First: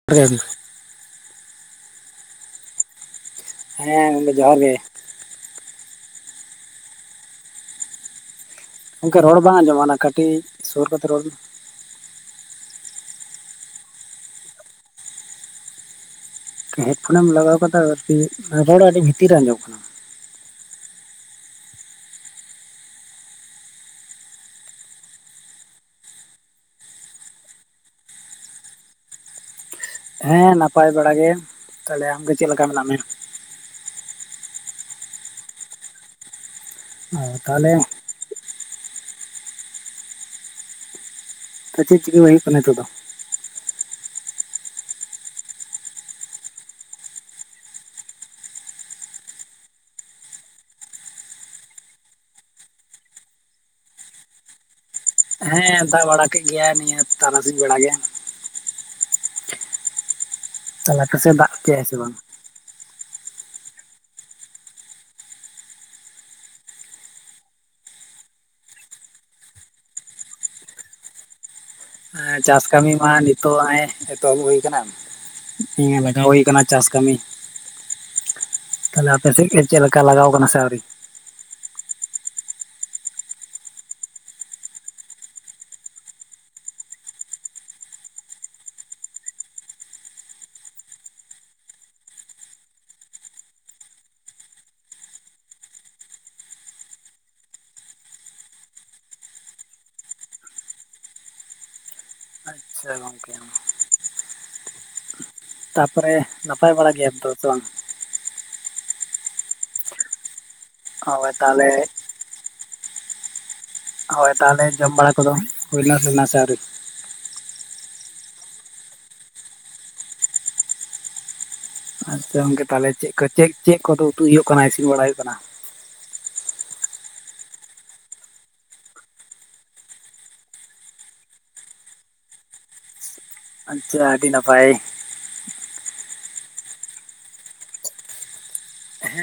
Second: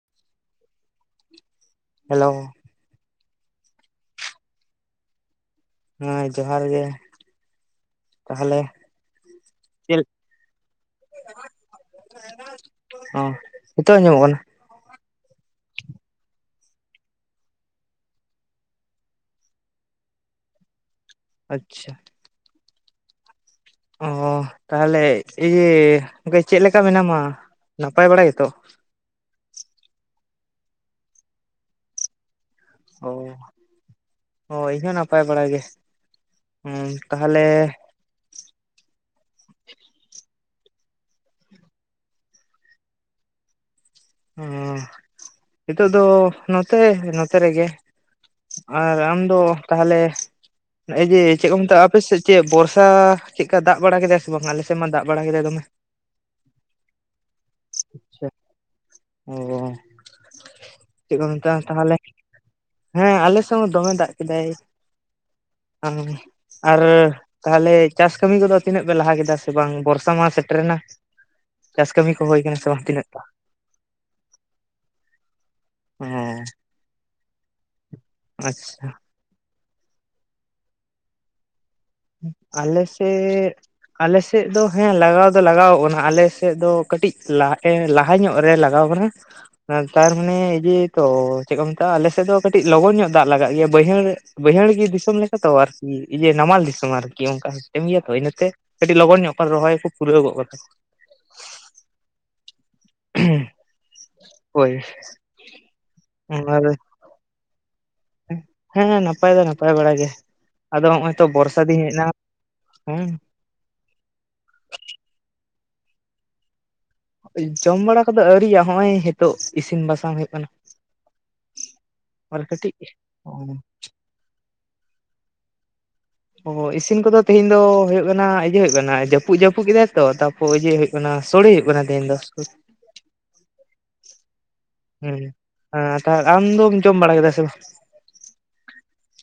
[unintelligible] Hello ᱦᱮᱸ ᱜᱚᱝᱠᱮ ᱡᱚᱦᱟᱨ ᱜᱮ? ᱦᱮᱸ ᱡᱚᱦᱟᱨ ᱜᱮ? ᱛᱟᱦᱚᱞᱮ ᱜᱚᱝᱠᱮ ᱨᱚᱲ ᱵᱟᱝ ᱟᱸᱡᱚᱢᱟ ᱚᱱᱟ ᱠᱟᱹᱴᱤᱡ ᱥᱩᱨ ᱠᱟᱛᱮ ᱨᱚᱲ ᱢᱮ? ᱚᱻ ᱱᱤᱛᱳᱜ ᱟᱡᱚᱢᱚᱜ ᱠᱟᱱᱟ ᱦᱮᱰᱯᱷᱳᱱᱮᱢ ᱞᱟᱜᱟᱣ ᱟᱠᱟᱫᱟ ᱟᱨᱠᱤ ᱨᱚᱲ ᱟᱹᱰᱤ ᱵᱷᱤᱛᱤᱨ ᱨᱮ ᱟᱸᱡᱚᱢᱚᱜ ᱠᱟᱱᱟ᱾ ᱟᱪᱪᱷᱟ᱾ ᱚ ᱛᱟᱦᱚᱞᱮ ᱤᱭᱟᱹᱮ ᱪᱮᱫ ᱞᱮᱠᱟ ᱢᱮᱱᱟᱢᱟ? ᱱᱟᱯᱟᱭ ᱵᱟᱲᱟ ᱜᱮᱛᱚ? ᱦᱮᱸ ᱱᱟᱯᱟᱭ ᱵᱟᱲᱟ ᱜᱮ ᱛᱟᱦᱚᱞᱮ ᱟᱢᱜ ᱪᱮᱫ ᱞᱮᱠᱟ ᱢᱮᱱᱟᱜ ᱢᱮᱭᱟ? ᱚ ᱚ ᱤᱧ ᱦᱚᱸ ᱱᱟᱯᱟᱭ ᱵᱟᱲᱟ ᱜᱮ ᱚ ᱛᱟᱦᱚᱞᱮᱼᱼ ᱛᱟᱦᱚᱞᱮ ᱪᱮᱫ ᱪᱤᱠᱟᱹᱭ ᱦᱩᱜ ᱠᱟᱱᱟ ᱱᱤᱛᱚᱜ ᱫᱚ᱾ ᱦᱚᱸ ᱱᱤᱛᱚᱜ ᱫᱚ ᱱᱚᱛᱮ ᱱᱚᱛᱮ ᱨᱮᱜᱮᱼᱼ ᱟᱨ ᱟᱢᱫᱚ ᱛᱟᱦᱚᱞᱮᱼᱼ ᱡᱮ ᱪᱮᱫ ᱠᱚ ᱢᱮᱛᱟᱜᱼᱟ ᱟᱯᱮᱥᱮᱫ ᱪᱮᱫ ᱵᱚᱨᱥᱟ ᱪᱮᱫᱠᱟ ᱫᱟᱜ ᱵᱟᱲᱟ ᱠᱮᱫᱟᱭ ᱥᱮ ᱵᱟᱝ ᱟᱞᱮᱥᱮᱫ ᱢᱟ ᱫᱟᱜ ᱵᱟᱲᱟ ᱠᱮᱫᱟᱭ ᱫᱚᱢᱮ? ᱦᱮᱸ ᱫᱟᱜ ᱵᱟᱲᱟ ᱠᱮᱫ ᱜᱮᱭᱟᱭ ᱱᱤᱭᱟᱹ ᱛᱟᱨᱟᱥᱤᱧ ᱵᱮᱲᱟ ᱜᱮ᱾ ᱚᱻ ᱛᱟᱦᱞᱮ ᱟᱯᱮ ᱥᱮᱫ ᱫᱟᱜ ᱠᱮᱜᱼᱟᱭ ᱥᱮ ᱵᱟᱝ? ᱦᱮᱸ ᱟᱞᱮ ᱥᱮᱫ ᱦᱚᱸ ᱫᱚᱢᱮ ᱫᱟᱜ ᱠᱮᱫᱟᱭ᱾ ᱟᱨᱼᱼ ᱛᱟᱦᱚᱞᱮ ᱪᱟᱥ ᱠᱟᱹᱢᱤ ᱠᱚ ᱫᱚ ᱛᱤᱱᱟᱹᱜ ᱯᱮ ᱞᱟᱦᱟ ᱠᱮᱫᱟ ᱥᱮ ᱵᱟᱝ? ᱵᱚᱨᱥᱟ ᱢᱟ ᱥᱮᱴᱨ ᱮᱱᱟ? ᱪᱟᱥ ᱠᱟᱹᱢᱤ ᱠᱚ ᱦᱩᱭ ᱟᱠᱟᱱᱟ ᱥᱮ ᱵᱟᱝ ᱛᱤᱱᱟᱹᱜ? ᱛᱚ ᱦᱮᱸᱜᱼᱮ ᱮᱛᱚᱦᱚᱵ ᱦᱩᱭ ᱠᱟᱱᱟ, ᱫᱤᱭᱮ ᱚ ᱞᱟᱜᱟᱣ ᱦᱩᱭ ᱠᱟᱱᱟ ᱪᱟᱥ ᱠᱟᱹᱢᱤ᱾ ᱟᱪᱪᱷᱟ᱾ ᱛᱟᱦᱚᱞᱮ ᱟᱯᱮ ᱥᱮᱫ ᱜᱮ ᱪᱮᱫ ᱞᱮᱠᱟ ᱞᱟᱜᱟᱣ ᱟᱠᱟᱱᱟ ᱥᱮ ᱟᱹᱣᱨᱤ? ᱟᱞᱮ ᱥᱮᱫᱼᱼ ᱟᱞᱮ ᱥᱮᱫ ᱫᱚ ᱦᱮᱸ ᱞᱟᱜᱟᱣ ᱫᱚ ᱞᱟᱜᱟᱣ ᱠᱟᱱᱟ, ᱟᱞᱮ ᱥᱮᱫ ᱫᱚ ᱠᱟᱹᱴᱤᱡ ᱞᱟ ᱮ ᱞᱟᱦᱟᱼᱼ ᱞᱟᱦᱟ ᱧᱚᱜ ᱨᱮ ᱞᱟᱜᱟᱣ ᱟᱠᱟᱱᱟ ᱾ ᱛᱟᱨ ᱢᱟᱱᱮ ᱤᱭᱟᱹ ᱛᱚ ᱪᱮᱫ ᱠᱚ ᱢᱮᱛᱟᱜᱼᱟ ᱟᱞᱮ ᱥᱮᱫ ᱫᱚ ᱠᱟᱹᱴᱤᱡ ᱞᱚᱜᱚᱱ ᱧᱚᱜ ᱫᱟᱜ ᱞᱟᱜᱟᱜ ᱜᱮᱭᱟ ᱵᱟᱹᱭᱦᱟᱹᱲ ᱵᱟᱹᱭᱦᱟᱹᱲ ᱜᱮ ᱫᱤᱥᱚᱢ ᱞᱮᱠᱟ ᱛᱚ ᱟᱨᱠᱤ ᱤᱭᱟᱹ ᱱᱟᱢᱟᱞ ᱫᱤᱥᱚᱢ ᱾ ᱟᱨᱠᱤ ᱚᱝᱠᱟ ᱥᱤᱥᱴᱮ [unintelligible] ᱜᱮᱭᱟ ᱛᱚ ᱤᱱᱟᱹ ᱛᱮ ᱠᱟᱹᱴᱤᱡ ᱞᱚᱜᱚᱱ ᱧᱚᱜ ᱠᱚ ᱨᱚᱦᱚᱭ ᱯᱩᱨᱟᱹᱣ ᱜᱚᱜ ᱠᱟᱫᱟ ᱾ ᱟᱪᱪᱷᱟ ᱾ ᱦᱳᱭ ᱾ ᱛᱟ ᱯᱚᱨᱮ ᱱᱟᱯᱟᱭ ᱵᱟᱲᱟ ᱜᱮᱭᱟᱢ ᱛᱚ ᱥᱮ ᱵᱟᱝ? ᱦᱮᱸ ᱱᱟᱯᱟᱭ ᱫᱚ ᱱᱟᱯᱟᱭ ᱵᱟᱲᱟ ᱜᱮ ᱾ ᱟᱫᱚ ᱦᱚᱜᱼᱚᱭ ᱛᱚ ᱦᱳᱭ ᱵᱚᱨᱥᱟ ᱛᱟᱦᱚᱞᱮ ᱫᱤᱱ ᱦᱮᱡ ᱮᱱᱟ ᱦᱩᱸ ᱾ ᱦᱳᱭ ᱛᱟᱦᱞᱮ ᱡᱚᱢ ᱵᱟᱲᱟ ᱠᱚ ᱫᱚ ᱦᱩᱭᱱᱟ [unintelligible] ᱥᱮ ᱟᱣᱨᱤ? ᱡᱚᱢ ᱵᱟᱲᱟ ᱠᱚ ᱫᱚ ᱟᱹᱣᱨᱤᱭᱟᱜᱼᱟ, ᱦᱚᱸᱜᱼᱚᱭ ᱦᱮᱛᱳᱜ ᱤᱥᱤᱱ ᱵᱟᱥᱟᱝ ᱦᱩᱭᱩᱜ ᱠᱟᱱᱟ ᱾ ᱟᱪᱪᱷᱟ ᱾ᱜᱚᱝᱠᱮ ᱛᱟᱞᱦᱮ ᱪᱮᱫ ᱠᱚ ᱪᱮᱫ ᱪᱮᱫ ᱠᱚ ᱫᱚ ᱩᱛᱩ ᱦᱩᱭᱩᱜ ᱠᱟᱱᱟ ᱤᱥᱤᱱ ᱵᱟᱲᱟ ᱦᱩᱭᱩᱜ ᱠᱟᱱᱟ? ᱚ ᱤᱥᱤᱱ ᱠᱚ ᱫᱚ ᱛᱮᱦᱤᱧ ᱫᱚ ᱦᱩᱭᱩᱜ ᱠᱟᱱᱟ ᱤᱭᱟᱹ ᱦᱩᱭᱩᱜ ᱠᱟᱱᱟ ᱡᱟᱹᱯᱩᱫ ᱡᱟᱹᱯᱩᱫ ᱠᱮᱫᱟᱭ ᱛᱚ ᱛᱟᱯᱚᱨ ᱛᱚ ᱤᱭᱟᱹ ᱦᱩᱭᱩᱜ ᱠᱟᱱᱟ, ᱥᱳᱲᱮ ᱦᱩᱭᱩᱜ ᱠᱟᱱᱟ ᱛᱤᱦᱤᱧ ᱫᱚ ᱾ ᱟᱪᱪᱷᱟ, ᱟᱹᱰᱤ ᱱᱟᱯᱟᱭ ᱾ ᱦᱩᱸ ᱛᱟᱦ ᱟᱢ ᱫᱚᱚᱢ ᱡᱚᱢ ᱵᱟᱲᱟ ᱠᱮᱫᱟ ᱥᱮ ᱵᱟᱝ?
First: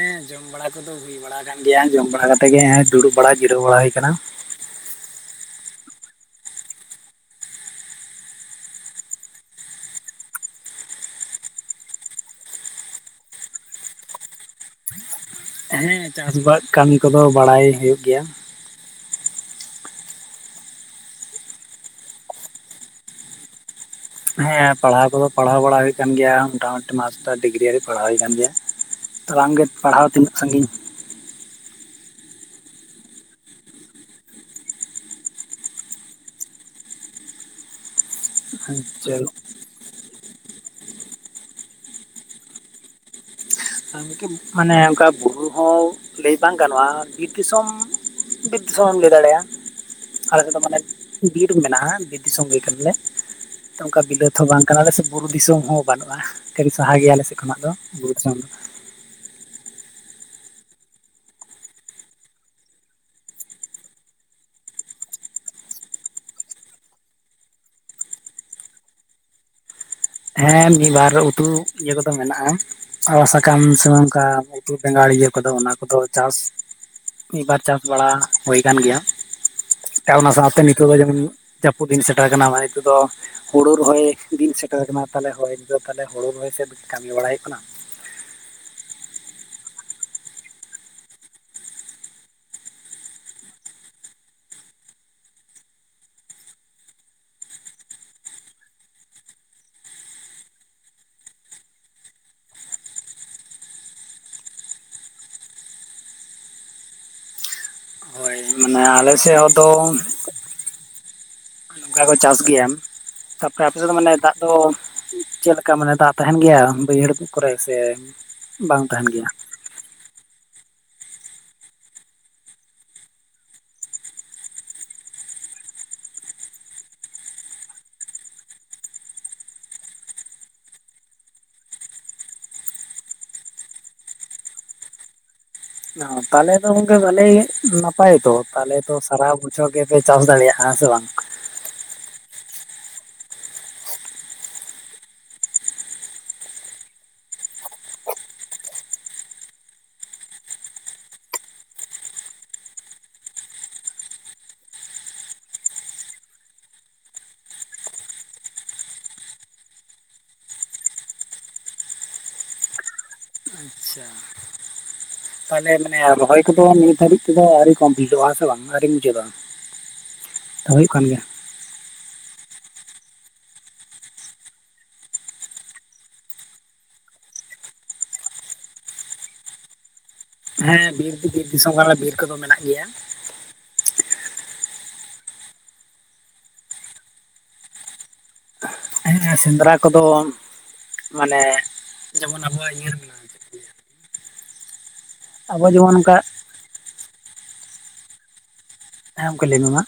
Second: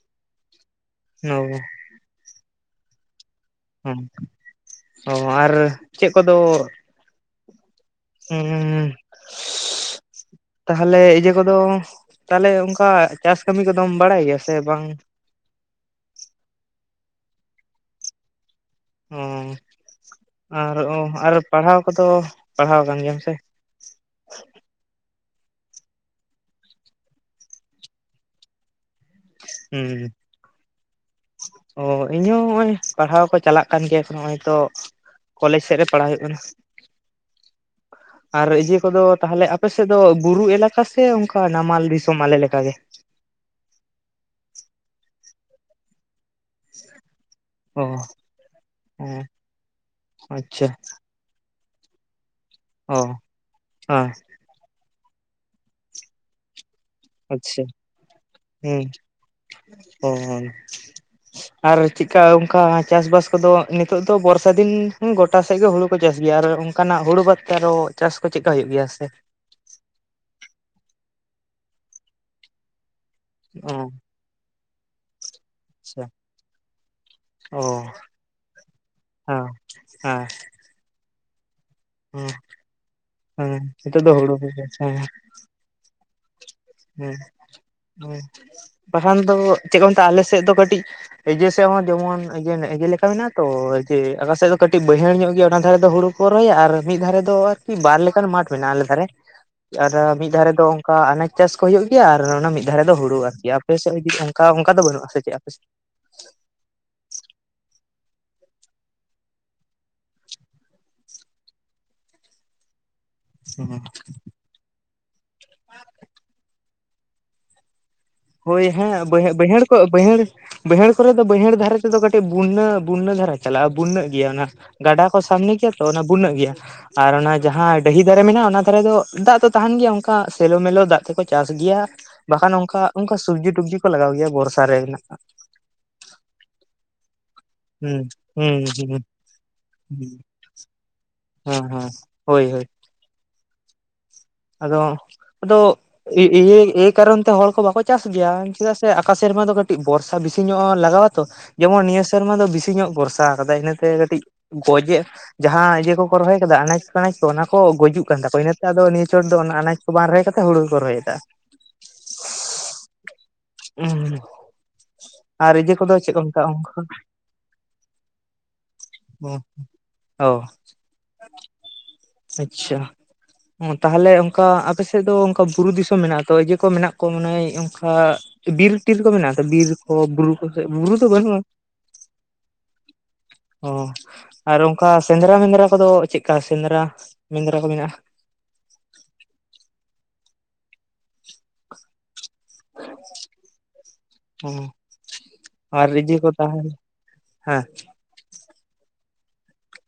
ᱦᱮ, ᱸ ᱡᱚᱢ ᱵᱟᱲᱟ ᱠᱚᱫᱚ ᱦᱩᱭ ᱚ ᱵᱟᱲᱟ ᱟᱠᱟᱱ ᱜᱮᱭᱟ ᱾ ᱡᱚᱢ ᱵᱟᱲᱟ ᱠᱟᱛᱮ ᱜᱮ ᱫᱩᱲᱩᱵ ᱵᱟᱲᱟ ᱡᱤᱨᱟᱹᱣ ᱵᱟᱲᱟ ᱦᱩᱭ ᱠᱟᱱᱟ ᱾ ᱚ ᱟᱨ ᱪᱮᱫ ᱠᱚ ᱫᱚ? ᱩᱸᱻ ᱛᱟᱦᱚᱞᱮ ᱤᱭᱟᱹ ᱠᱚᱫᱚ ᱛᱟᱦᱚᱞᱮ ᱚᱜᱠᱟ ᱪᱟᱥ ᱠᱟᱹᱢᱤ ᱠᱚᱫᱚᱢ ᱵᱟᱲᱟᱭ ᱜᱮᱭᱟ ᱥᱮ ᱵᱟᱝ? ᱦᱮ, ᱸ ᱪᱟᱥ ᱵᱟᱥ ᱠᱟᱹᱢᱤ ᱠᱚᱫᱚ ᱵᱟᱲᱟᱭ ᱦᱩᱭᱩᱜ ᱜᱮᱭᱟ ᱾ ᱚ ᱟᱨ ᱚ ᱟᱨ ᱯᱟᱲᱦᱟᱣ ᱠᱚᱫᱚ ᱯᱟᱲᱦᱟᱣ ᱠᱟᱱ ᱜᱮᱭᱟᱢ ᱥᱮ? ᱦᱮᱸ ᱯᱟᱲᱦᱟᱣ ᱠᱚᱫᱚ ᱯᱟᱲᱦᱟᱣ ᱵᱟᱲᱟ ᱦᱩᱭᱩᱜ ᱠᱟᱱ ᱜᱮᱭᱟ, ᱢᱳᱴᱟᱢᱩᱴᱤ ᱢᱟᱥᱴᱟᱨ ᱰᱤᱜᱽᱨᱤ ᱦᱟᱹᱨᱤᱡ ᱯᱟᱲᱦᱟᱣ ᱦᱩᱭ ᱠᱟᱱ ᱜᱮᱭᱟ ᱾ ᱛᱚ ᱟᱢ ᱜᱮ ᱯᱟᱲᱦᱟᱣ ᱦᱩᱸ ᱛᱤᱱᱟᱹᱜ ᱥᱟᱺᱜᱤᱧ? ᱚ ᱤᱧ ᱦᱚᱸ ᱱᱚᱜᱼᱚᱭ ᱯᱟᱲᱦᱟᱣ ᱠᱚ ᱪᱟᱞᱟᱜ ᱠᱟᱱ ᱜᱮᱭᱟ ᱾ ᱱᱚᱜᱼᱚᱭ ᱛᱚ ᱠᱚᱞᱮᱡᱽ ᱥᱮᱫ ᱨᱮ ᱯᱟᱲᱦᱟᱣ ᱦᱩᱭᱩᱜ ᱠᱟᱱᱟ ᱾ ᱟᱨ ᱤᱭᱟᱹ ᱠᱚ ᱫᱚ ᱛᱟᱦᱚᱞᱮ ᱟᱯᱮ ᱥᱮᱫ ᱫᱚ ᱵᱩᱨᱩ ᱮᱞᱟᱠᱟ ᱥᱮ, ᱚᱝᱠᱟ ᱱᱟᱢᱟᱞ ᱫᱤᱥᱚᱢ ᱟᱞᱮ ᱞᱮᱠᱟ ᱜᱮ? ᱢᱟᱱᱮ ᱚᱝᱠᱟ ᱵᱩᱨᱩ ᱦᱚᱸ, ᱞᱟᱹᱭ ᱵᱟᱝ ᱜᱟᱱᱚᱜᱼᱟ, ᱵᱤᱨ ᱫᱤᱥᱚᱢ ᱚ ᱵᱤᱨ ᱫᱤᱥᱚᱢᱮ ᱮᱢ ᱞᱟᱹᱭ ᱦᱮᱸ ᱫᱟᱲᱮᱭᱟᱜᱼᱟ ᱾ ᱟᱞᱮ ᱥᱮᱫ ᱫᱚ ᱟᱪᱪᱷᱟ ᱢᱟᱱᱮ ᱵᱤᱨ ᱢᱮᱱᱟᱜᱼᱟ ᱵᱤᱨ ᱫᱤᱥᱚᱢ ᱜᱮ ᱠᱟᱱᱟ ᱞᱮ ᱚ ᱚᱝᱠᱟ ᱦᱮᱸ ᱵᱤᱞᱟᱹᱛ ᱛᱚ ᱵᱟᱝ ᱠᱟᱱᱟ ᱞᱮ ᱥᱮ ᱵᱩᱨᱩ ᱫᱤᱥᱚᱢ ᱦᱚᱸ ᱵᱟᱹᱱᱩᱜᱼᱟ, ᱠᱟᱹᱴᱤᱡ ᱥᱟᱦᱟ ᱜᱮᱭᱟ ᱟᱞᱮ ᱥᱮᱫ ᱠᱷᱚᱱᱟᱜ ᱟᱪᱪᱷᱟ ᱫᱚ ᱵᱩᱨᱩ ᱫᱤᱥᱚᱢ ᱫᱚ ᱾ ᱦᱩᱸ, ᱦᱩᱸ ᱦᱩᱸ ᱾ ᱟᱨ ᱪᱮᱫᱠᱟ ᱚᱝᱠᱟ ᱪᱟᱥ ᱵᱟᱥ ᱠᱚ ᱫᱚ ᱱᱤᱛᱚᱜ ᱫᱚ ᱵᱚᱨᱥᱟ ᱫᱤᱱ, ᱜᱚᱴᱟ ᱥᱮᱫ ᱜᱮ ᱦᱩᱲᱩ ᱠᱚ ᱪᱟᱥ ᱜᱮᱭᱟ ᱟᱨ ᱚᱝᱠᱟ ᱱᱟᱜ ᱦᱩᱲᱩ ᱵᱟᱫ ᱛᱮ ᱟᱨᱚ ᱪᱟᱥ ᱠᱚ ᱪᱮᱜᱠᱟ ᱦᱩᱭᱩᱜ ᱜᱮᱭᱟ ᱥᱮ? ᱦᱮᱸ, ᱢᱤᱫ ᱵᱟᱨ ᱩᱛᱩ ᱤᱭᱟᱹ ᱠᱚ ᱫᱚ ᱢᱮᱱᱟᱜᱼᱟ ᱾ ᱟᱲᱟᱜ ᱥᱟᱠᱟᱢ ᱥᱮ ᱚ ᱚᱝᱠᱟ ᱩᱛᱩ ᱵᱮᱸᱜᱟᱲ ᱤᱭᱟᱹ ᱠᱚ ᱫᱚ ᱚᱱᱟ ᱠᱚ ᱫᱚ ᱟᱪᱪᱷᱟ ᱪᱟᱥ ᱢᱤᱫ ᱵᱟᱨ ᱚ ᱪᱟᱥ ᱵᱟᱲᱟ ᱦᱩᱭ ᱟᱠᱟᱱ ᱜᱮᱭᱟ ᱦᱮᱸ ᱾ ᱦᱮᱸ ᱚᱱᱟ ᱥᱟᱶᱛᱮ ᱱᱤᱛᱚᱜ ᱫᱚ ᱡᱮᱢᱚᱱ ᱡᱟᱯᱩᱫ ᱫᱤᱱ ᱥᱮᱴᱮᱨ ᱦᱩᱸ ᱟᱠᱟᱱᱟ ᱱᱤᱛᱚᱜ ᱫᱚ ᱦᱮᱸ ᱦᱩᱲᱩ ᱱᱤᱛᱚᱜ ᱨᱚᱦᱚᱭ ᱫᱚ ᱦᱩᱲᱩ ᱜᱮ ᱫᱤᱱ ᱥᱮᱴ ᱪᱟᱥ ᱦᱮᱸ ᱦᱚᱭ ᱛᱚ ᱛᱟᱦᱞᱮ ᱦᱩᱲᱩ ᱨᱚᱦᱚᱭ ᱥᱮᱫ ᱠᱟᱹᱢᱤ ᱦᱮᱸ ᱵᱟᱲᱟᱭ ᱦᱩᱭᱩᱜ ᱠᱟᱱᱟ ᱾ ᱵᱟᱠᱷᱟᱱ ᱫᱚ ᱪᱮᱫ ᱠᱚ ᱢᱮᱛᱟᱜᱼᱟ ᱟᱞᱮ ᱥᱮᱫ ᱫᱚ ᱠᱟᱹᱴᱤᱡ ᱮᱡᱮ ᱥᱮᱮᱜ ᱦᱚᱸ ᱡᱮᱢᱚᱱ ᱮᱮ ᱡᱮ ᱞᱮᱠᱟ ᱢᱮᱱᱟᱜᱼᱟ ᱛᱚ ᱮᱮ ᱟᱠᱟᱠᱟᱥᱮᱫ ᱫᱚ ᱠᱟᱹᱴᱤᱡ ᱵᱟᱹᱭᱦᱟᱹᱲ ᱧᱚᱜ ᱜᱮᱭᱟ ᱚᱱᱟ ᱫᱷᱟᱨᱮ ᱫᱚ ᱦᱩᱲᱩ ᱠᱚ ᱨᱚᱦᱚᱭᱟ ᱟᱨ ᱢᱤᱫ ᱫᱷᱟᱨᱮ ᱫᱚ ᱟᱨᱠᱤ ᱵᱟᱨ ᱞᱮᱠᱟᱱ ᱢᱟᱴᱷ ᱢᱮᱱᱟᱜᱼᱟ ᱟᱞᱮ ᱫᱷᱟᱨᱮ ᱾ ᱟᱨ ᱢᱤᱫ ᱫᱷᱟᱨᱮ ᱫᱚ ᱚᱱᱠᱟ ᱟᱱᱟᱪ ᱪᱟᱥ ᱠᱚ ᱦᱩᱭᱩᱜ ᱜᱮᱭᱟ, ᱟᱨ ᱚᱱᱟ ᱢᱤᱫ ᱫᱷᱟᱨᱮ ᱫᱚ ᱦᱩᱲᱩ ᱟᱨᱠᱤ ᱟᱯᱮᱥᱮᱫ ᱚᱱᱠᱟ ᱚᱱᱠᱟ ᱫᱚ ᱵᱟᱹᱱᱩᱜ ᱟᱥᱮ ᱪᱮᱫ ᱟᱯᱮᱥ? ᱦᱳᱭ ᱢᱟᱱᱮ ᱟᱞᱮ ᱥᱮᱜ ᱦᱚᱸ ᱫᱚ ᱠᱟ ᱠᱚ ᱪᱟᱥ ᱜᱮᱭᱟᱢ ᱛᱟᱯᱚᱨᱮ ᱟᱯᱮ ᱥᱮᱫ ᱫᱚ ᱢᱟᱱᱮ ᱫᱟᱜ ᱫᱚ ᱪᱮᱫ ᱞᱮᱠᱟ ᱢᱟᱱᱮ ᱫᱟᱜ ᱛᱟᱦᱮᱱ ᱜᱮᱭᱟ ᱵᱟᱹᱭᱦᱟᱹᱲ ᱠᱚ ᱠᱚᱨᱮ ᱥᱮ? ᱦᱳᱭ ᱵᱟᱝ ᱦᱮᱸ ᱛᱟᱦᱮᱱ ᱵᱟᱹᱭ ᱜᱮᱭᱟ? ᱵᱟᱹᱭᱦᱟᱹᱲ ᱠᱚ ᱵᱟᱹᱭᱦᱟᱹᱲ ᱵᱟᱹᱭᱦᱟᱹᱲ ᱠᱚᱨᱮ ᱫᱚ ᱵᱟᱹᱭᱦᱟᱹᱲ ᱫᱷᱟᱨᱮ ᱛᱮᱫᱚ ᱠᱟᱹᱴᱤᱡ ᱵᱩᱱᱱᱟᱹ ᱵᱩᱱᱱᱟᱹ ᱫᱷᱟᱨᱟ ᱪᱟᱞᱟᱜᱼᱟ ᱵᱩᱱᱱᱟᱹ ᱜᱮᱭᱟ ᱚᱱᱟ᱾ ᱜᱟᱰᱟ ᱠᱚ ᱥᱟᱢᱱᱮ ᱜᱮᱭᱟ ᱛᱚ ᱚᱱᱟ ᱵᱩᱱᱱᱟᱹᱜ ᱜᱮᱭᱟ᱾ ᱟᱨ ᱚᱱᱟ ᱡᱟᱦᱟᱸ ᱰᱟᱹᱦᱤ ᱫᱷᱟᱨᱮ ᱢᱮᱱᱟᱜᱼᱟ ᱚᱱᱟ ᱫᱷᱟᱨᱮ ᱫᱚ ᱫᱟᱜ ᱫᱚ ᱛᱟᱦᱮᱱ ᱜᱮᱭᱟ ᱚᱱᱠᱟ ᱥᱮᱞᱚ ᱢᱮᱞᱚ ᱫᱟᱜ ᱛᱮᱠᱚ ᱪᱟᱥ ᱜᱮᱭᱟ᱾ ᱵᱟᱠᱷᱟᱱ ᱚᱝᱠᱟ ᱚᱱᱠᱟ ᱥᱚᱵᱽᱡᱤ ᱴᱚᱵᱽᱡᱤ ᱠᱚ ᱞᱟᱜᱟᱣ ᱜᱮᱭᱟ ᱵᱚᱨᱥᱟ ᱨᱮ ᱦᱮᱜᱱᱟᱜ ᱚᱸ ᱛᱟᱞᱮ ᱫᱚ ᱜᱚᱝᱠᱮ ᱵᱟᱞᱮ ᱜᱮ ᱦᱩᱸ ᱱᱟᱯᱟᱭ ᱛᱚ ᱦᱩᱸ ᱛᱟᱦᱞᱮ ᱛᱚ ᱦᱩᱸ ᱥᱟᱨᱟᱦᱟᱣ ᱵᱚᱪᱷᱟᱹᱣ ᱜᱮᱯᱮ ᱦᱩᱸ ᱪᱟᱥ ᱫᱟᱲᱮᱭᱟᱜᱼᱟ ᱥᱮ ᱵᱟᱝ ᱦᱮᱸ ᱦᱮᱸ ᱦᱳᱭ ᱦᱳᱭ ᱟᱫᱚ ᱟᱫᱚ ᱮ ᱮ ᱮᱭᱟᱹ ᱠᱟᱨᱚᱱ ᱛᱮ ᱦᱚᱲ ᱠᱚ ᱵᱟᱠᱚ ᱪᱟᱥ ᱜᱮᱭᱟ ᱪᱮᱫᱟᱜ ᱥᱮ ᱟᱠᱟ ᱥᱮᱨᱢᱟ ᱫᱚ ᱠᱟᱹᱴᱤᱡ ᱵᱚᱨᱥᱟ ᱵᱮᱥᱤ ᱧᱚᱜ ᱞᱟᱜᱟᱣᱟ ᱛᱚ ᱡᱮᱢᱚᱱ ᱱᱤᱭᱟᱹ ᱥᱮᱨᱢᱟ ᱫᱚ ᱵᱮᱥᱤ ᱧᱚᱜ ᱵᱷᱚᱨᱥᱟ ᱠᱟᱫᱟᱭ ᱤᱱᱟᱹᱛᱮ ᱠᱟᱹᱴᱤᱡ ᱜᱚᱡᱮᱫ ᱡᱟᱦᱟᱸ ᱤᱭᱟᱹ ᱠᱚᱠᱚ ᱨᱚᱦᱚᱭ ᱟᱠᱟᱫᱟ ᱟᱱᱟᱪ ᱯᱱᱟᱪ ᱠᱚ ᱚᱱᱟ ᱠᱚ ᱜᱚᱡᱩᱜ ᱠᱟᱱ ᱛᱟᱠᱚᱣᱟ ᱤᱱᱟᱹᱛᱮ ᱟᱫᱚ ᱱᱤᱭᱟᱹ ᱪᱚᱴ ᱫᱚ ᱚᱱᱟ ᱟᱱᱟᱡᱽ ᱠᱚ ᱵᱟᱝ ᱨᱚᱦᱚᱭ ᱠᱟᱛᱮ ᱦᱩᱲᱩ ᱜᱮ ᱠᱩ ᱨᱚᱦᱚᱭᱠᱟᱜᱼᱟ᱾ ᱟᱪᱪᱷᱟ ᱦᱩᱸ ᱛᱟᱦᱚᱞᱮ ᱢᱟᱱᱮ ᱨᱚᱦᱚᱭ ᱠᱚᱫᱚ ᱱᱤᱛ ᱦᱟᱹᱨᱤᱡ ᱛᱮᱫᱚ ᱟᱣᱨᱤ ᱠᱚᱢᱯᱞᱤᱴᱚᱜᱼᱟᱦᱮ ᱥᱮ ᱵᱟᱝ ᱟᱨᱣᱨᱤ ᱢᱩᱪᱟᱹᱫᱜ-ᱟ ᱚ ᱛ ᱦᱩᱭᱩᱜ ᱠᱟᱱ ᱜᱮᱭᱟ᱾ ᱟᱪᱪᱷᱟ᱾ ᱛᱟᱦᱚᱞᱮ ᱚᱱᱠᱟ ᱟᱯᱮᱥᱮᱫ ᱫᱚ ᱚᱱᱠᱟ ᱵᱩᱨᱩ ᱫᱤᱥᱚᱢ ᱢᱮᱱᱟᱜ ᱛᱚ ᱤᱭᱟ ᱠᱚ ᱢᱮᱱᱟᱜ ᱠᱚᱣᱟ ᱢᱟᱱᱮ ᱚᱱᱠᱟ? ᱵᱤᱨ ᱴᱤᱨ ᱠᱚ ᱢᱮᱱᱟᱜ-ᱟ ᱛᱚ ᱵᱤᱨ ᱠᱚ ᱵᱩᱨᱩ ᱠᱚ ᱥᱮ ᱦᱮᱸ ᱵᱩᱨᱩ ᱫᱚ ᱵᱤᱨ ᱵᱟᱹᱱᱩᱜᱼᱟ ᱛᱤᱜᱤ ᱫᱤᱥᱚᱢ ᱠᱟᱱᱟᱞᱮ ᱵᱤᱨ ᱠᱚᱫᱚ ᱢᱮᱱᱟᱜ ᱜᱮᱭᱟ᱾ ᱚ ᱟᱨ ᱚᱱᱠᱟ ᱥᱮᱸᱫᱽᱨᱟ ᱢᱮᱸᱫᱽᱨᱟ ᱠᱚᱫᱚ ᱪᱮᱜᱠᱟ ᱥᱮᱸᱫᱽᱨᱟ ᱥᱮᱸᱫᱽᱨᱟ ᱢᱮᱱᱟᱜᱼᱟ ᱠᱚ ᱢᱮᱱᱟᱜ-ᱟ᱾ ᱦᱮᱸ ᱮᱸ ᱥᱮᱸᱫᱽᱨᱟ ᱠᱚᱫᱚ ᱢᱟᱱᱮ ᱡᱮᱢᱚᱱ ᱟᱵᱚᱣᱟᱜ ᱤᱭᱟᱹ ᱢᱮᱱᱟᱜᱼᱟ᱾ ᱪᱮᱫ ᱠᱚ ᱞᱟᱹᱭᱟ ᱚ ᱟᱵᱚ ᱟᱨ ᱡᱮᱢᱚᱱ ᱨᱤᱡᱤ ᱚᱱᱠᱟ ᱠᱚ ᱛᱟᱦᱮᱱ ᱦᱮᱸ ᱦᱮᱸ ᱚᱝᱠᱟ ᱞᱟᱹᱭᱢᱮ ᱢᱟ?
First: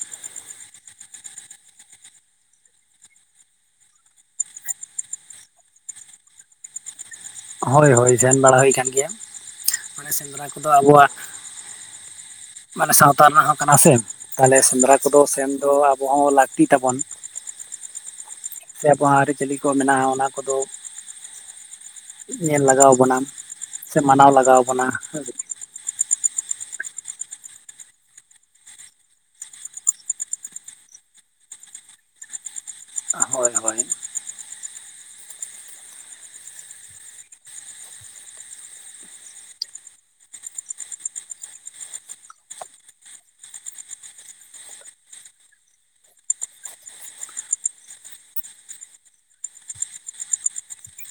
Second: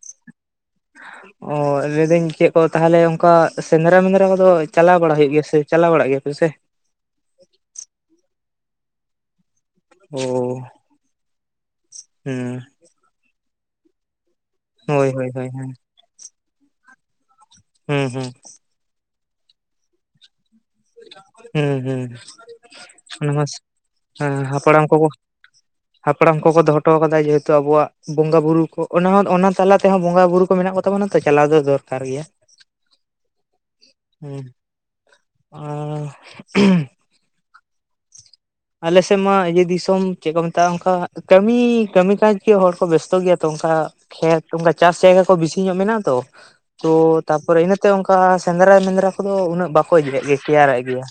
ᱦᱠᱩ [unintelligible] ᱚ ᱞᱟᱹᱭᱫᱟᱹᱧ ᱪᱮᱫ ᱠᱚ ᱛᱟᱦᱚᱞᱮ ᱚᱱᱠᱟ ᱥᱮᱸᱫᱽᱨᱟ ᱢᱮᱸᱫᱽᱨᱟ ᱠᱚᱫᱚ ᱪᱟᱞᱟᱣ ᱵᱟᱲᱟ ᱦᱩᱭᱩᱜ ᱜᱮᱭᱟ ᱥᱮ ᱪᱟᱞᱟᱣ ᱵᱟᱲᱟᱜ ᱜᱮᱭᱟ ᱯᱮ ᱥᱮ ᱦᱳᱭ ᱦᱳᱭ ᱥᱮᱱ ᱵᱟᱲᱟ ᱦᱩᱭ ᱟᱠᱟᱱ ᱜᱮᱭᱟ᱾ ᱢᱟᱱᱮ ᱚ ᱥᱮᱸᱫᱽᱨᱟ ᱠᱚᱫᱚ ᱟᱵᱚᱣᱟᱜ ᱦᱩᱸ ᱢᱟᱱᱮ ᱥᱟᱶᱛᱟ ᱨᱮᱱᱟᱜ ᱦᱚᱸ ᱠᱟᱱᱟ ᱥᱮ ᱛᱟᱦᱚᱞᱮ ᱥᱮᱸᱫᱽᱨᱟ ᱦᱳᱭ ᱠᱚᱫᱚ ᱦᱳᱭ ᱥᱮᱱ ᱦᱳᱭ ᱦᱮᱸ ᱫᱚ ᱟᱵᱚ ᱦᱚᱸ ᱞᱟᱹᱠᱛᱤ ᱛᱟᱵᱚᱱ ᱦᱩᱸ ᱦᱩᱸ ᱥᱮ ᱟᱵᱚᱣᱟᱜ ᱟᱹᱨᱤ ᱪᱟᱹᱞᱤ ᱠᱚ ᱢᱮᱱᱟᱜᱼᱟ ᱚᱱᱟ ᱠᱚᱫᱚ ᱦᱩᱸ ᱦᱮᱸ ᱧᱮᱞ ᱞᱟᱜᱟᱣ ᱵᱚᱱᱟ ᱚᱱᱟᱢᱟ ᱥᱮ ᱥᱟ ᱢᱟᱱᱟᱣ ᱦᱮᱸ ᱞᱟᱜᱟᱣ ᱦᱟᱯᱲᱟᱢ ᱵᱚᱱᱟ ᱠᱚᱠᱚ ᱦᱟᱯᱲᱟᱢ ᱠᱚᱠᱚ ᱫᱚᱦᱚᱴᱚᱣ ᱠᱟᱫᱟ ᱡᱮᱦᱮᱛᱩ ᱟᱵᱚᱭᱟᱜ ᱵᱚᱸᱜᱟ ᱵᱩᱨᱩ ᱠᱚ ᱚᱱᱟ ᱚᱱᱟ ᱛᱟᱞᱟ ᱛᱮᱦᱚᱸ ᱵᱚᱸᱜᱟ ᱵᱩᱨᱩ ᱠᱚ ᱢᱮᱱᱟᱜ ᱠᱚᱛᱟ ᱵᱚᱱᱟ ᱛᱚ ᱪᱟᱞᱟᱣ ᱫᱚ ᱫᱚᱨᱠᱟᱨ ᱜᱮᱭᱟ᱾ ᱦᱳᱭ ᱦᱳᱭ ᱦᱩᱸ ᱟᱨ [unintelligible] ᱟᱞᱮ ᱥᱮᱫ ᱢᱟ ᱤᱭᱟᱹ ᱫᱤᱥᱚᱢ ᱪᱮᱜ ᱠᱚ ᱢᱮᱛᱟᱜᱼᱟ ᱚᱱᱠᱟ ᱠᱟᱹᱢᱤ ᱠᱟᱹᱢᱤ ᱠᱟᱡᱽ ᱜᱮ ᱦᱚᱲ ᱠᱚ ᱵᱮᱥᱛᱚ ᱜᱮᱭᱟ ᱛᱚ ᱚᱱᱠᱟ᱾ ᱠᱷᱮᱛ ᱚᱱᱠᱟ ᱪᱟᱥ ᱡᱟᱭᱜᱟ ᱠᱚ ᱵᱮᱥᱤ ᱧᱚᱜ ᱢᱮᱱᱟᱜᱼᱟ ᱛᱚ ᱛᱚ ᱛᱟᱯᱚᱨᱮ ᱤᱱᱟᱹᱛᱮ ᱚᱱᱠᱟ ᱥᱮᱸᱫᱽᱨᱟ ᱢᱮᱸᱫᱽᱨᱟ ᱠᱚᱫᱚ ᱩᱱᱟᱹᱜ ᱵᱟᱠᱚ ᱤᱭᱟᱹᱜ ᱜᱮᱭᱟ ᱛᱮᱭᱟᱨᱟᱜ ᱜᱮᱭᱟ᱾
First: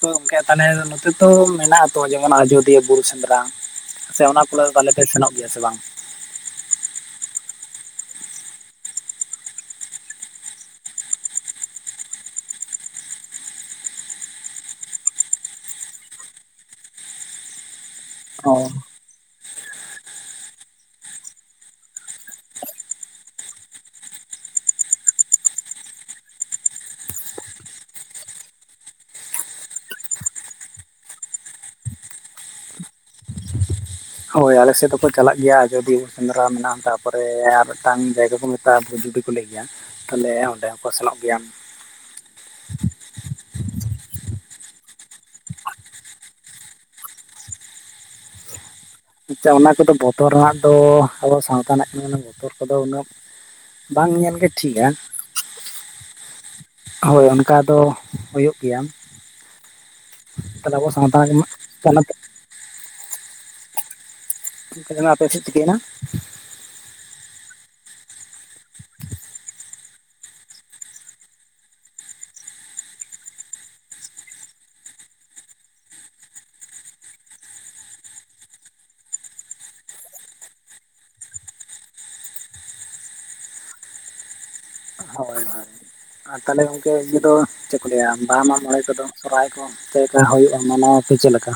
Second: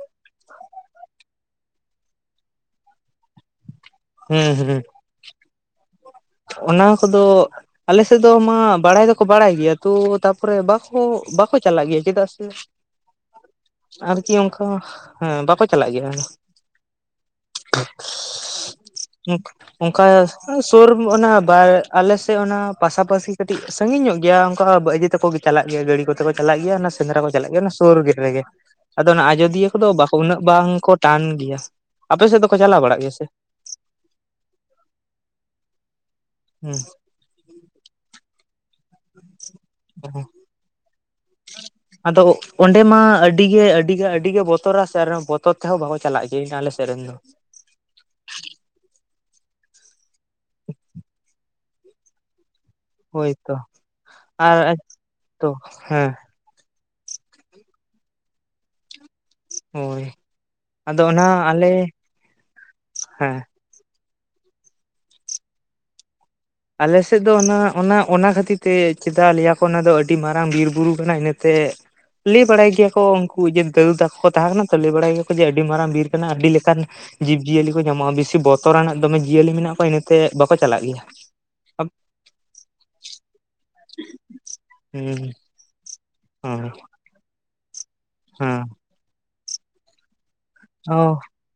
ᱛᱚ ᱜᱚᱝᱠᱮ ᱛᱟᱦᱮ ᱱᱚᱛᱮ ᱛᱚ ᱢᱮᱱᱟᱜ ᱛᱚ ᱡᱮᱢᱚᱱ ᱟᱡᱚᱫᱤᱭᱟᱹ ᱵᱩᱨᱩ ᱥᱮᱸᱫᱽᱨᱟ ᱯᱟᱥᱮ ᱚᱱᱟ ᱦᱩᱸ ᱠᱚᱨᱮ ᱦᱩᱸ ᱛᱟᱞᱮ ᱯᱮ ᱥᱮᱱᱚᱜ ᱜᱮᱭᱟ ᱥᱮ ᱵᱟᱝ ᱚᱱᱟ ᱠᱚᱫᱚ ᱟᱞᱮᱥᱮᱫ ᱫᱚ ᱢᱟ ᱵᱟᱲᱟᱭ ᱫᱚᱠᱚ ᱵᱟᱲᱟᱭ ᱜᱮᱭᱟ ᱛᱚ ᱛᱟᱯᱚᱨᱮ ᱵᱟᱠᱚ, ᱵᱟᱠᱚ ᱪᱟᱞᱟᱜ ᱜᱮᱭᱟ ᱪᱮᱫᱟᱜ ᱥᱮ ᱟᱨᱠᱤ ᱚᱱᱠᱟ ᱦᱮᱸ ᱵᱟᱠᱚ ᱪᱟᱞᱟᱜ ᱜᱮᱭᱟ ᱾ ᱚ᱾ ᱚᱱᱠᱟ ᱥᱳᱨ ᱚᱱᱟ ᱵᱟᱨ ᱟᱞᱮᱥᱮᱫ ᱚᱱᱟ ᱯᱟᱥᱟᱯᱟᱥᱤ ᱠᱟᱹᱴᱤᱡ ᱥᱟᱺᱜᱤᱧ ᱧᱚᱜ ᱜᱮᱭᱟ ᱚᱱᱠᱟ ᱤᱭᱟᱹ ᱛᱟᱠᱚ ᱜᱤ ᱪᱟᱞᱟᱜ ᱜᱮᱭᱟ ᱜᱟᱹᱰᱤ ᱠᱚᱛᱮ ᱠᱚ ᱪᱟᱞᱟᱜ ᱜᱮᱭᱟ ᱥᱮᱸᱫᱽᱨᱟ ᱠᱚ ᱪᱟᱞᱟᱜ ᱜᱮᱭᱟ ᱚᱱᱟ ᱥᱳᱨ ᱨᱮᱜᱮ ᱾ ᱟᱫᱚ ᱚᱱᱟ ᱟᱡᱚᱫᱤᱭᱟᱹ ᱠᱚᱫᱚ ᱩᱱᱟᱹᱜ ᱵᱟᱝᱠᱚ ᱴᱟᱱ ᱜᱮᱭᱟ ᱟᱯᱮ ᱥᱮᱫ ᱫᱚᱠᱚ ᱪᱟᱞᱟᱣ ᱵᱟᱲᱟᱜ ᱜᱮᱭᱟ ᱥᱮ? ᱦᱳᱭ ᱟᱞᱮᱥᱮᱫ ᱫᱚᱠᱚ ᱪᱟᱞᱟᱜ ᱜᱮᱭᱟ ᱟᱡᱚᱫᱤᱭᱟᱹ ᱥᱮᱸᱫᱽᱨᱟ ᱦᱩᱸ ᱢᱮᱱᱟᱜᱼᱟ ᱛᱟᱯᱚᱨᱮ ᱟᱨ ᱢᱤᱫᱴᱟᱝ ᱡᱟᱭᱜᱟ ᱠᱚ ᱛᱟᱯᱚᱨ ᱡᱩᱫᱤ ᱠᱚ ᱞᱟᱹᱭ ᱜᱮᱭᱟ ᱛᱟᱦᱞᱮ ᱚᱸᱰᱮ ᱦᱚᱸᱠᱚ ᱥᱮᱱᱚᱜ ᱜᱮᱭᱟ ᱾ ᱟᱫᱚ ᱚᱸᱰᱮ ᱢᱟ ᱟᱹᱰᱤ ᱜᱮ ᱟᱹᱰᱤᱜᱮ ᱟᱰᱤᱜᱮ ᱵᱚᱛᱚᱨᱟ ᱥᱮ ᱵᱚᱛᱚᱨ ᱛᱮᱦᱚᱸ ᱵᱟᱠᱚ ᱪᱟᱞᱟᱜ ᱜᱮᱭᱟ ᱟᱞᱮ ᱥᱮᱫ ᱨᱮᱱ ᱫᱚ ᱾ ᱟᱪᱪᱷᱟ ᱚᱱᱟ ᱠᱚᱫᱚ ᱵᱚᱛᱚᱨ ᱨᱮᱱᱟᱜ ᱫᱚ ᱟᱵᱚ ᱥᱟᱶᱛᱟ ᱨᱮᱱᱟᱜ ᱠᱟᱱᱟ ᱵᱚᱛᱚᱨ ᱠᱚᱫᱚ ᱩᱱᱟᱹᱜ ᱦᱳᱭᱛᱚ ᱵᱟᱝ ᱧᱮᱞ ᱜᱮ ᱟᱨ ᱴᱷᱤᱠᱟ ᱾ ᱛᱚ ᱦᱮᱸ᱾ ᱦᱳᱭ ᱚᱱᱠᱟ ᱫᱚ ᱦᱩᱭᱩᱜ ᱜᱮᱭᱟᱢ ᱾ ᱦᱳᱭ ᱟᱫᱚ ᱥᱟᱶᱛᱟ ᱚᱱᱟ ᱟᱞᱮ ᱯᱚᱱᱚᱛ ᱦᱮᱸ ᱾ ᱪᱮᱫ ᱪᱤᱠᱟᱹᱭᱱᱟ ᱟᱯᱮ ᱥᱮᱫ ᱪᱷᱤᱠᱟᱹᱭᱮᱱᱟ? ᱟᱞᱮ ᱥᱮᱫ ᱫᱚ ᱚᱱᱟ-ᱚᱱᱟ, ᱚᱱᱟ ᱠᱷᱟᱹᱛᱤᱨ ᱛᱮ ᱪᱮᱫᱟᱜ ᱞᱮᱭᱟ ᱠᱚ ᱚᱱᱟ ᱫᱚ ᱟᱹᱰᱤ ᱢᱟᱨᱟᱝ ᱵᱤᱨᱵᱩᱨᱩ ᱠᱟᱱᱟ ᱤᱱᱟᱹᱛᱮ ᱞᱟᱹᱭ ᱵᱟᱲᱟᱭ ᱜᱮᱭᱟ ᱠᱚ ᱩᱱᱠᱩ ᱡᱮ ᱫᱟᱹᱫᱩ ᱛᱟᱠᱚ ᱠᱚ ᱛᱟᱦᱮᱸ ᱠᱟᱱᱟ ᱛᱚ ᱞᱟᱹᱭ ᱵᱟᱲᱟᱭ ᱜᱮᱭᱟᱠᱚ ᱡᱮ ᱟᱹᱰᱤ ᱢᱟᱨᱟᱝ ᱵᱤᱨ ᱠᱟᱱᱟ ᱟᱹᱰᱤ ᱞᱮᱠᱟᱱ ᱡᱤᱵᱽ-ᱡᱤᱭᱟᱹᱞᱤ ᱠᱚ ᱧᱟᱢᱚᱜ-ᱟ ᱵᱮᱥᱤ ᱵᱚᱛᱚᱨᱟᱱᱟᱜ ᱫᱚᱢᱮ ᱡᱤᱭᱟᱹᱞᱤ ᱢᱮᱱᱟᱜ ᱠᱚᱣᱟ ᱤᱱᱟᱹᱛᱮ ᱵᱟᱠᱚ ᱪᱟᱞᱟᱜ ᱜᱮᱭᱟ ᱾ ᱟᱫ ᱦᱩᱸ᱾ ᱦᱳᱭ ᱦᱳᱭ ᱟᱨ ᱛᱟᱦᱚᱞᱮ ᱦᱮᱸ ᱜᱚᱝᱠᱮ ᱤᱭᱟᱹ ᱫᱚ ᱪᱮᱫ ᱠᱚ ᱞᱟᱹᱭᱟ ᱵᱟᱦᱟ ᱦᱮᱸ ᱢᱟᱜ-ᱢᱚᱬᱮ ᱠᱚᱫᱚ ᱥᱚᱦᱨᱟᱭ ᱠᱚ ᱪᱮᱫᱠᱟ ᱦᱩᱭᱩᱜᱼᱟ ᱢᱟᱱᱟᱣᱟᱯᱮ ᱪᱮᱫ ᱞᱮᱠᱟ?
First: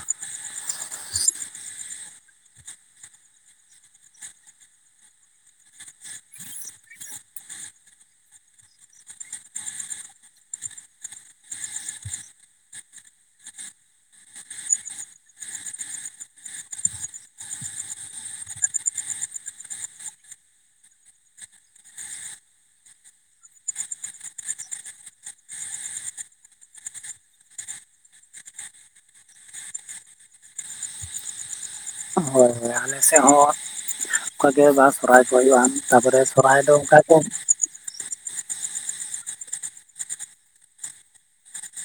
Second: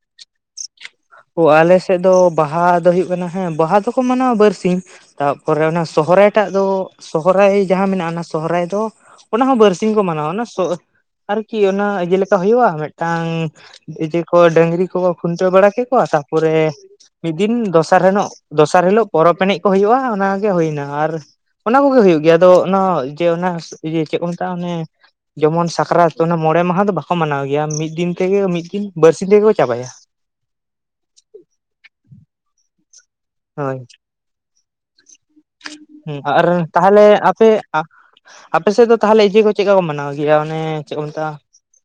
ᱚ ᱟᱞᱮᱥᱮᱫ ᱫᱚ ᱵᱟᱦᱟ ᱫᱚ ᱦᱩᱭᱩᱜ ᱠᱟᱱᱟ ᱦᱮᱸ ᱵᱟᱦᱟ ᱫᱚᱠᱚ ᱢᱟᱱᱟᱣᱟ ᱵᱟᱨᱥᱤᱧ ᱾ ᱛᱟᱯᱚᱨᱮ ᱚᱱᱟ ᱥᱚᱦᱚᱨᱟᱭ ᱴᱟᱜ ᱫᱚ ᱥᱚᱦᱚᱨᱟᱭ ᱡᱟᱦᱟᱸ ᱢᱮᱱᱟᱜᱼᱟ ᱚᱱᱟ ᱥᱚᱦᱨᱟᱭ ᱫᱚ ᱚᱱᱟ ᱦᱚᱸ ᱵᱟᱨᱥᱤᱧ ᱠᱚ ᱢᱟᱱᱟᱣᱟ ᱚᱱᱟ ᱥᱚᱦ ᱟᱨᱠᱤ ᱚᱱᱟ ᱤᱭᱟᱹ ᱞᱮᱠᱟ ᱦᱩᱭᱩᱜᱼᱟ ᱢᱤᱫᱴᱟᱝ ᱤᱭᱟᱹ ᱠᱚ ᱰᱟᱹᱝᱨᱤ ᱠᱚᱠᱚ ᱠᱷᱩᱱᱴᱟᱹᱣ ᱵᱟᱲᱟ ᱠᱮᱫ ᱠᱚᱣᱟ ᱛᱟᱯᱚᱨᱮ ᱢᱤᱫ ᱫᱤᱱ ᱫᱚᱥᱟᱨ ᱦᱤᱞᱳᱜ ᱫᱚᱥᱟᱨ ᱦᱤᱞᱳᱜ ᱯᱚᱨᱚᱵᱽ ᱮᱱᱮᱡ ᱠᱚ ᱦᱩᱭᱩᱜ-ᱟ ᱚᱱᱟᱜᱮ ᱦᱩᱭᱱᱟ ᱟᱨ ᱚᱱᱟ ᱠᱚᱜᱮ ᱦᱩᱭᱩᱜ ᱜᱮᱭᱟ ᱟᱫᱚ ᱚᱱᱟ ᱡᱮ ᱚᱱᱟ ᱤᱭᱟᱹ ᱪᱮᱫ ᱠᱚ ᱢᱮᱛᱟᱜᱼᱟ ᱚᱱᱮ ᱡᱮᱢᱚᱱ ᱥᱟᱠᱨᱟᱛ ᱚᱱᱟ ᱢᱚᱬᱮ ᱢᱟᱦᱟ ᱫᱚ ᱵᱟᱠᱚ ᱢᱟᱱᱟᱣ ᱜᱮᱭᱟ ᱢᱤᱫ ᱫᱤᱱ ᱛᱮᱜᱮ ᱢᱤᱫ ᱫᱤᱱ ᱵᱟᱨᱥᱤᱧ ᱛᱮᱜᱮ ᱠᱚ ᱪᱟᱵᱟᱭᱟ ᱾ ᱦᱳᱭ ᱦᱳᱭ ᱟᱞᱮ ᱥᱮᱫ ᱦᱚᱸ ᱦᱳᱭ ᱚᱱᱠᱟᱜᱮ ᱵᱟᱦᱟ ᱥᱚᱦᱨᱟᱭ ᱠᱚ ᱦᱩᱭᱩᱜᱼᱟ ᱦᱩᱸ ᱛᱟᱯᱚᱨᱮ ᱟᱨ ᱥᱚᱨᱦᱟᱭ ᱫᱚ ᱚᱱᱠᱟ ᱛᱟᱦᱚᱞᱮ ᱠᱚ ᱟᱯᱮ ᱟᱯᱮ ᱥᱮᱫ ᱫᱚ ᱛᱟᱦᱚᱞᱮ ᱤᱭᱟᱹ ᱠᱚ ᱪᱮᱫ ᱞᱮᱠᱟ ᱠᱚ ᱢᱟᱱᱟᱣ ᱜᱮᱭᱟ ᱚᱱᱮ ᱪᱮᱫ ᱠᱚ ᱢᱮᱛᱟᱜ-ᱟ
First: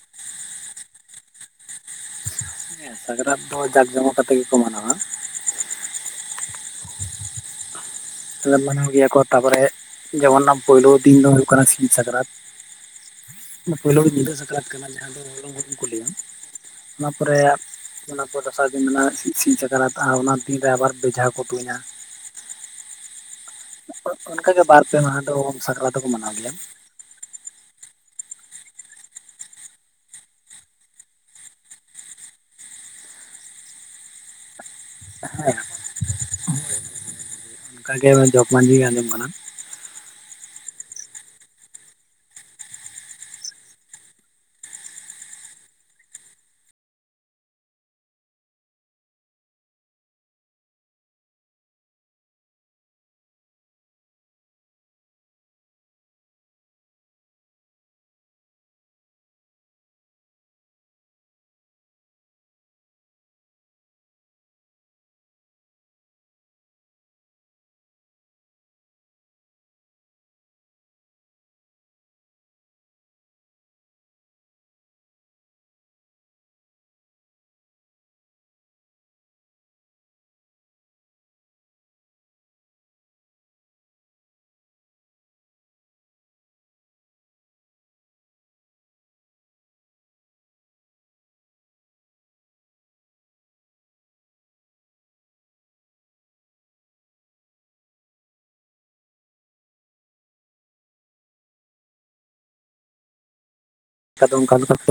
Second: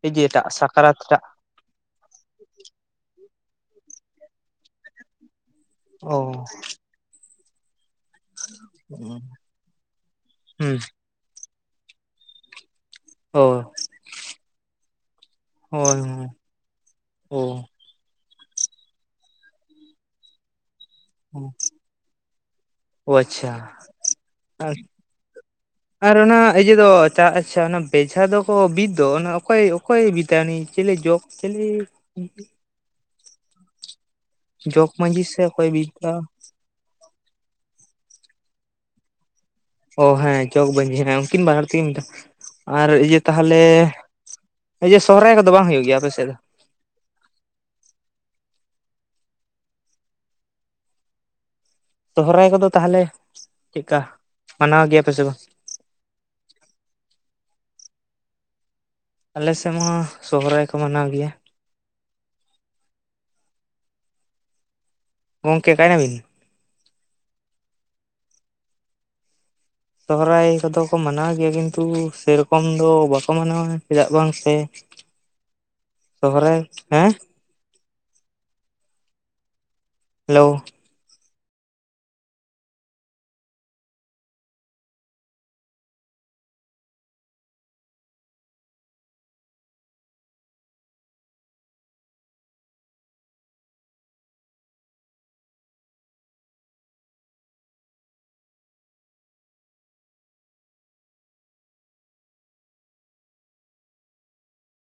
ᱤᱭᱟᱹ ᱴᱟᱜ ᱥᱟᱠᱨᱟᱛ ᱴᱟᱜ? ᱥᱟᱠᱨᱟᱛ ᱫᱚ ᱡᱟᱠ ᱡᱚᱢᱚᱠ ᱠᱟᱛᱮᱜ ᱜᱮᱠᱚ ᱢᱟᱱᱟᱣᱟ ᱾ ᱚ᱾ ᱢᱟᱱᱟᱣ ᱜᱮᱭᱟ ᱠᱚ ᱛᱟᱨᱯᱚᱨᱮ ᱡᱮᱢᱚᱱ ᱦᱩᱸ ᱯᱳᱭᱞᱳ ᱫᱤᱱ ᱫᱚ ᱦᱩᱭᱩᱜ ᱠᱟᱱᱟ ᱥᱤᱧ ᱥᱟᱠᱨᱟᱛ ᱚ ᱾ ᱚᱱᱟ ᱯᱳᱭᱞᱳ ᱧᱤᱫᱟᱹ ᱥᱟᱠᱨᱟᱛ ᱠᱟᱱᱟ ᱡᱟᱦᱟᱸ ᱫᱚ ᱦᱚᱞᱚᱝ ᱦᱩᱲᱩᱝ ᱠᱚ ᱦᱳᱭ ᱞᱟᱹᱭᱟ᱾ ᱚᱱᱟ ᱯᱚᱨᱮ ᱚ ᱚᱱᱟ ᱯᱚᱨ ᱫᱚᱥᱟᱨ ᱫᱤᱱ ᱠᱟᱱᱟ ᱥᱤᱧ ᱥᱤᱧ ᱥᱟᱠᱨᱟᱛ ᱟᱨ ᱚᱱᱟ ᱫᱤᱱ ᱨᱮ ᱟᱵᱟᱨ ᱵᱷᱮᱡᱷᱟ ᱠᱚ ᱛᱩᱧᱟ᱾ ᱚ ᱟᱪᱷᱟ ᱚᱱᱠᱟᱜᱮ ᱟᱨ, ᱵᱟᱨ ᱯᱮ ᱢᱟᱦᱟ ᱫᱚ ᱥᱟᱠᱨᱟᱛ ᱫᱚᱠᱚ ᱟᱨ ᱢᱟᱱᱟᱣ ᱚᱱᱟ ᱜᱮᱭᱟ ᱤᱭᱟᱹ ᱫᱚ ᱪᱷᱟ ᱟᱪᱷᱟ ᱚᱱᱟ ᱵᱮᱡᱷᱟ ᱫᱚᱠᱚ ᱵᱤᱫᱽ ᱚᱱᱟ ᱚᱠᱚᱭ ᱚᱠᱚᱭᱮ ᱵᱤᱫᱟ ᱩᱱᱤ ᱪᱤᱞᱮ ᱡᱚᱜᱽ ᱪᱤᱞᱤ [unintelligible] ᱡᱚᱜᱽ ᱢᱟᱺᱡᱷᱤ ᱥᱮ ᱦᱮᱸ ᱚᱠᱚᱭ ᱵᱤᱫᱽᱷᱟ? ᱚᱱᱠᱟ ᱜᱮ ᱡᱚᱜᱽ ᱢᱟᱺᱡᱷᱤ ᱜᱮ ᱟᱸᱡᱚᱢ ᱠᱟᱱᱟ ᱾ ᱚ ᱦᱮᱸ ᱡᱚᱜᱽ ᱵᱟᱺᱡᱤ ᱦᱮᱸ ᱩᱱᱠᱤᱱ ᱵᱟᱱᱟᱨ ᱛᱮᱜᱮ ᱢᱮᱛᱟᱜ ᱟᱨ ᱤᱭᱟᱹ ᱛᱟᱦᱚᱞᱮ ᱤᱭᱟᱹ ᱥᱚᱦᱚᱨᱟᱭ ᱠᱚᱫᱚ ᱵᱟᱝ ᱦᱩᱭᱩᱜ ᱜᱮᱭᱟ ᱟᱯᱮ ᱥᱮᱡ ᱫᱚ? ᱥᱚᱦᱚᱨᱟᱭ ᱠᱚᱫᱚ ᱛᱟᱦᱚᱞᱮ ᱪᱮᱫᱠᱟ ᱢᱟᱱᱟᱣ ᱜᱮᱭᱟᱯᱮ ᱥᱮ ᱵᱟᱝ? ᱟᱞᱮ ᱥᱮᱫ ᱢᱟ ᱥᱚᱦᱚᱨᱟᱭ ᱠᱚ ᱢᱟᱱᱟᱣ ᱜᱮᱭᱟ ᱾ ᱜᱚᱝᱠᱮ ᱚᱠᱟᱭᱱᱟ ᱵᱤᱱ? ᱥᱚᱦᱨᱟᱭ ᱠᱚᱫᱚ ᱠᱚ ᱢᱟᱱᱟᱣ ᱜᱮᱭᱟ ᱠᱤᱱᱛᱩ ᱥᱮᱨᱚᱠᱚᱢ ᱫᱚ ᱵᱟᱠᱚ ᱢᱟᱱᱟᱣᱟ᱾ ᱪᱮᱫᱟᱜ ᱵᱟᱝ ᱥᱮ ᱥᱚᱦᱨᱟᱭ, ᱦᱮᱸ? ᱦᱮᱞᱳ ᱟᱫᱚ ᱚᱱᱠᱟ ᱞᱮᱠᱟᱛᱮ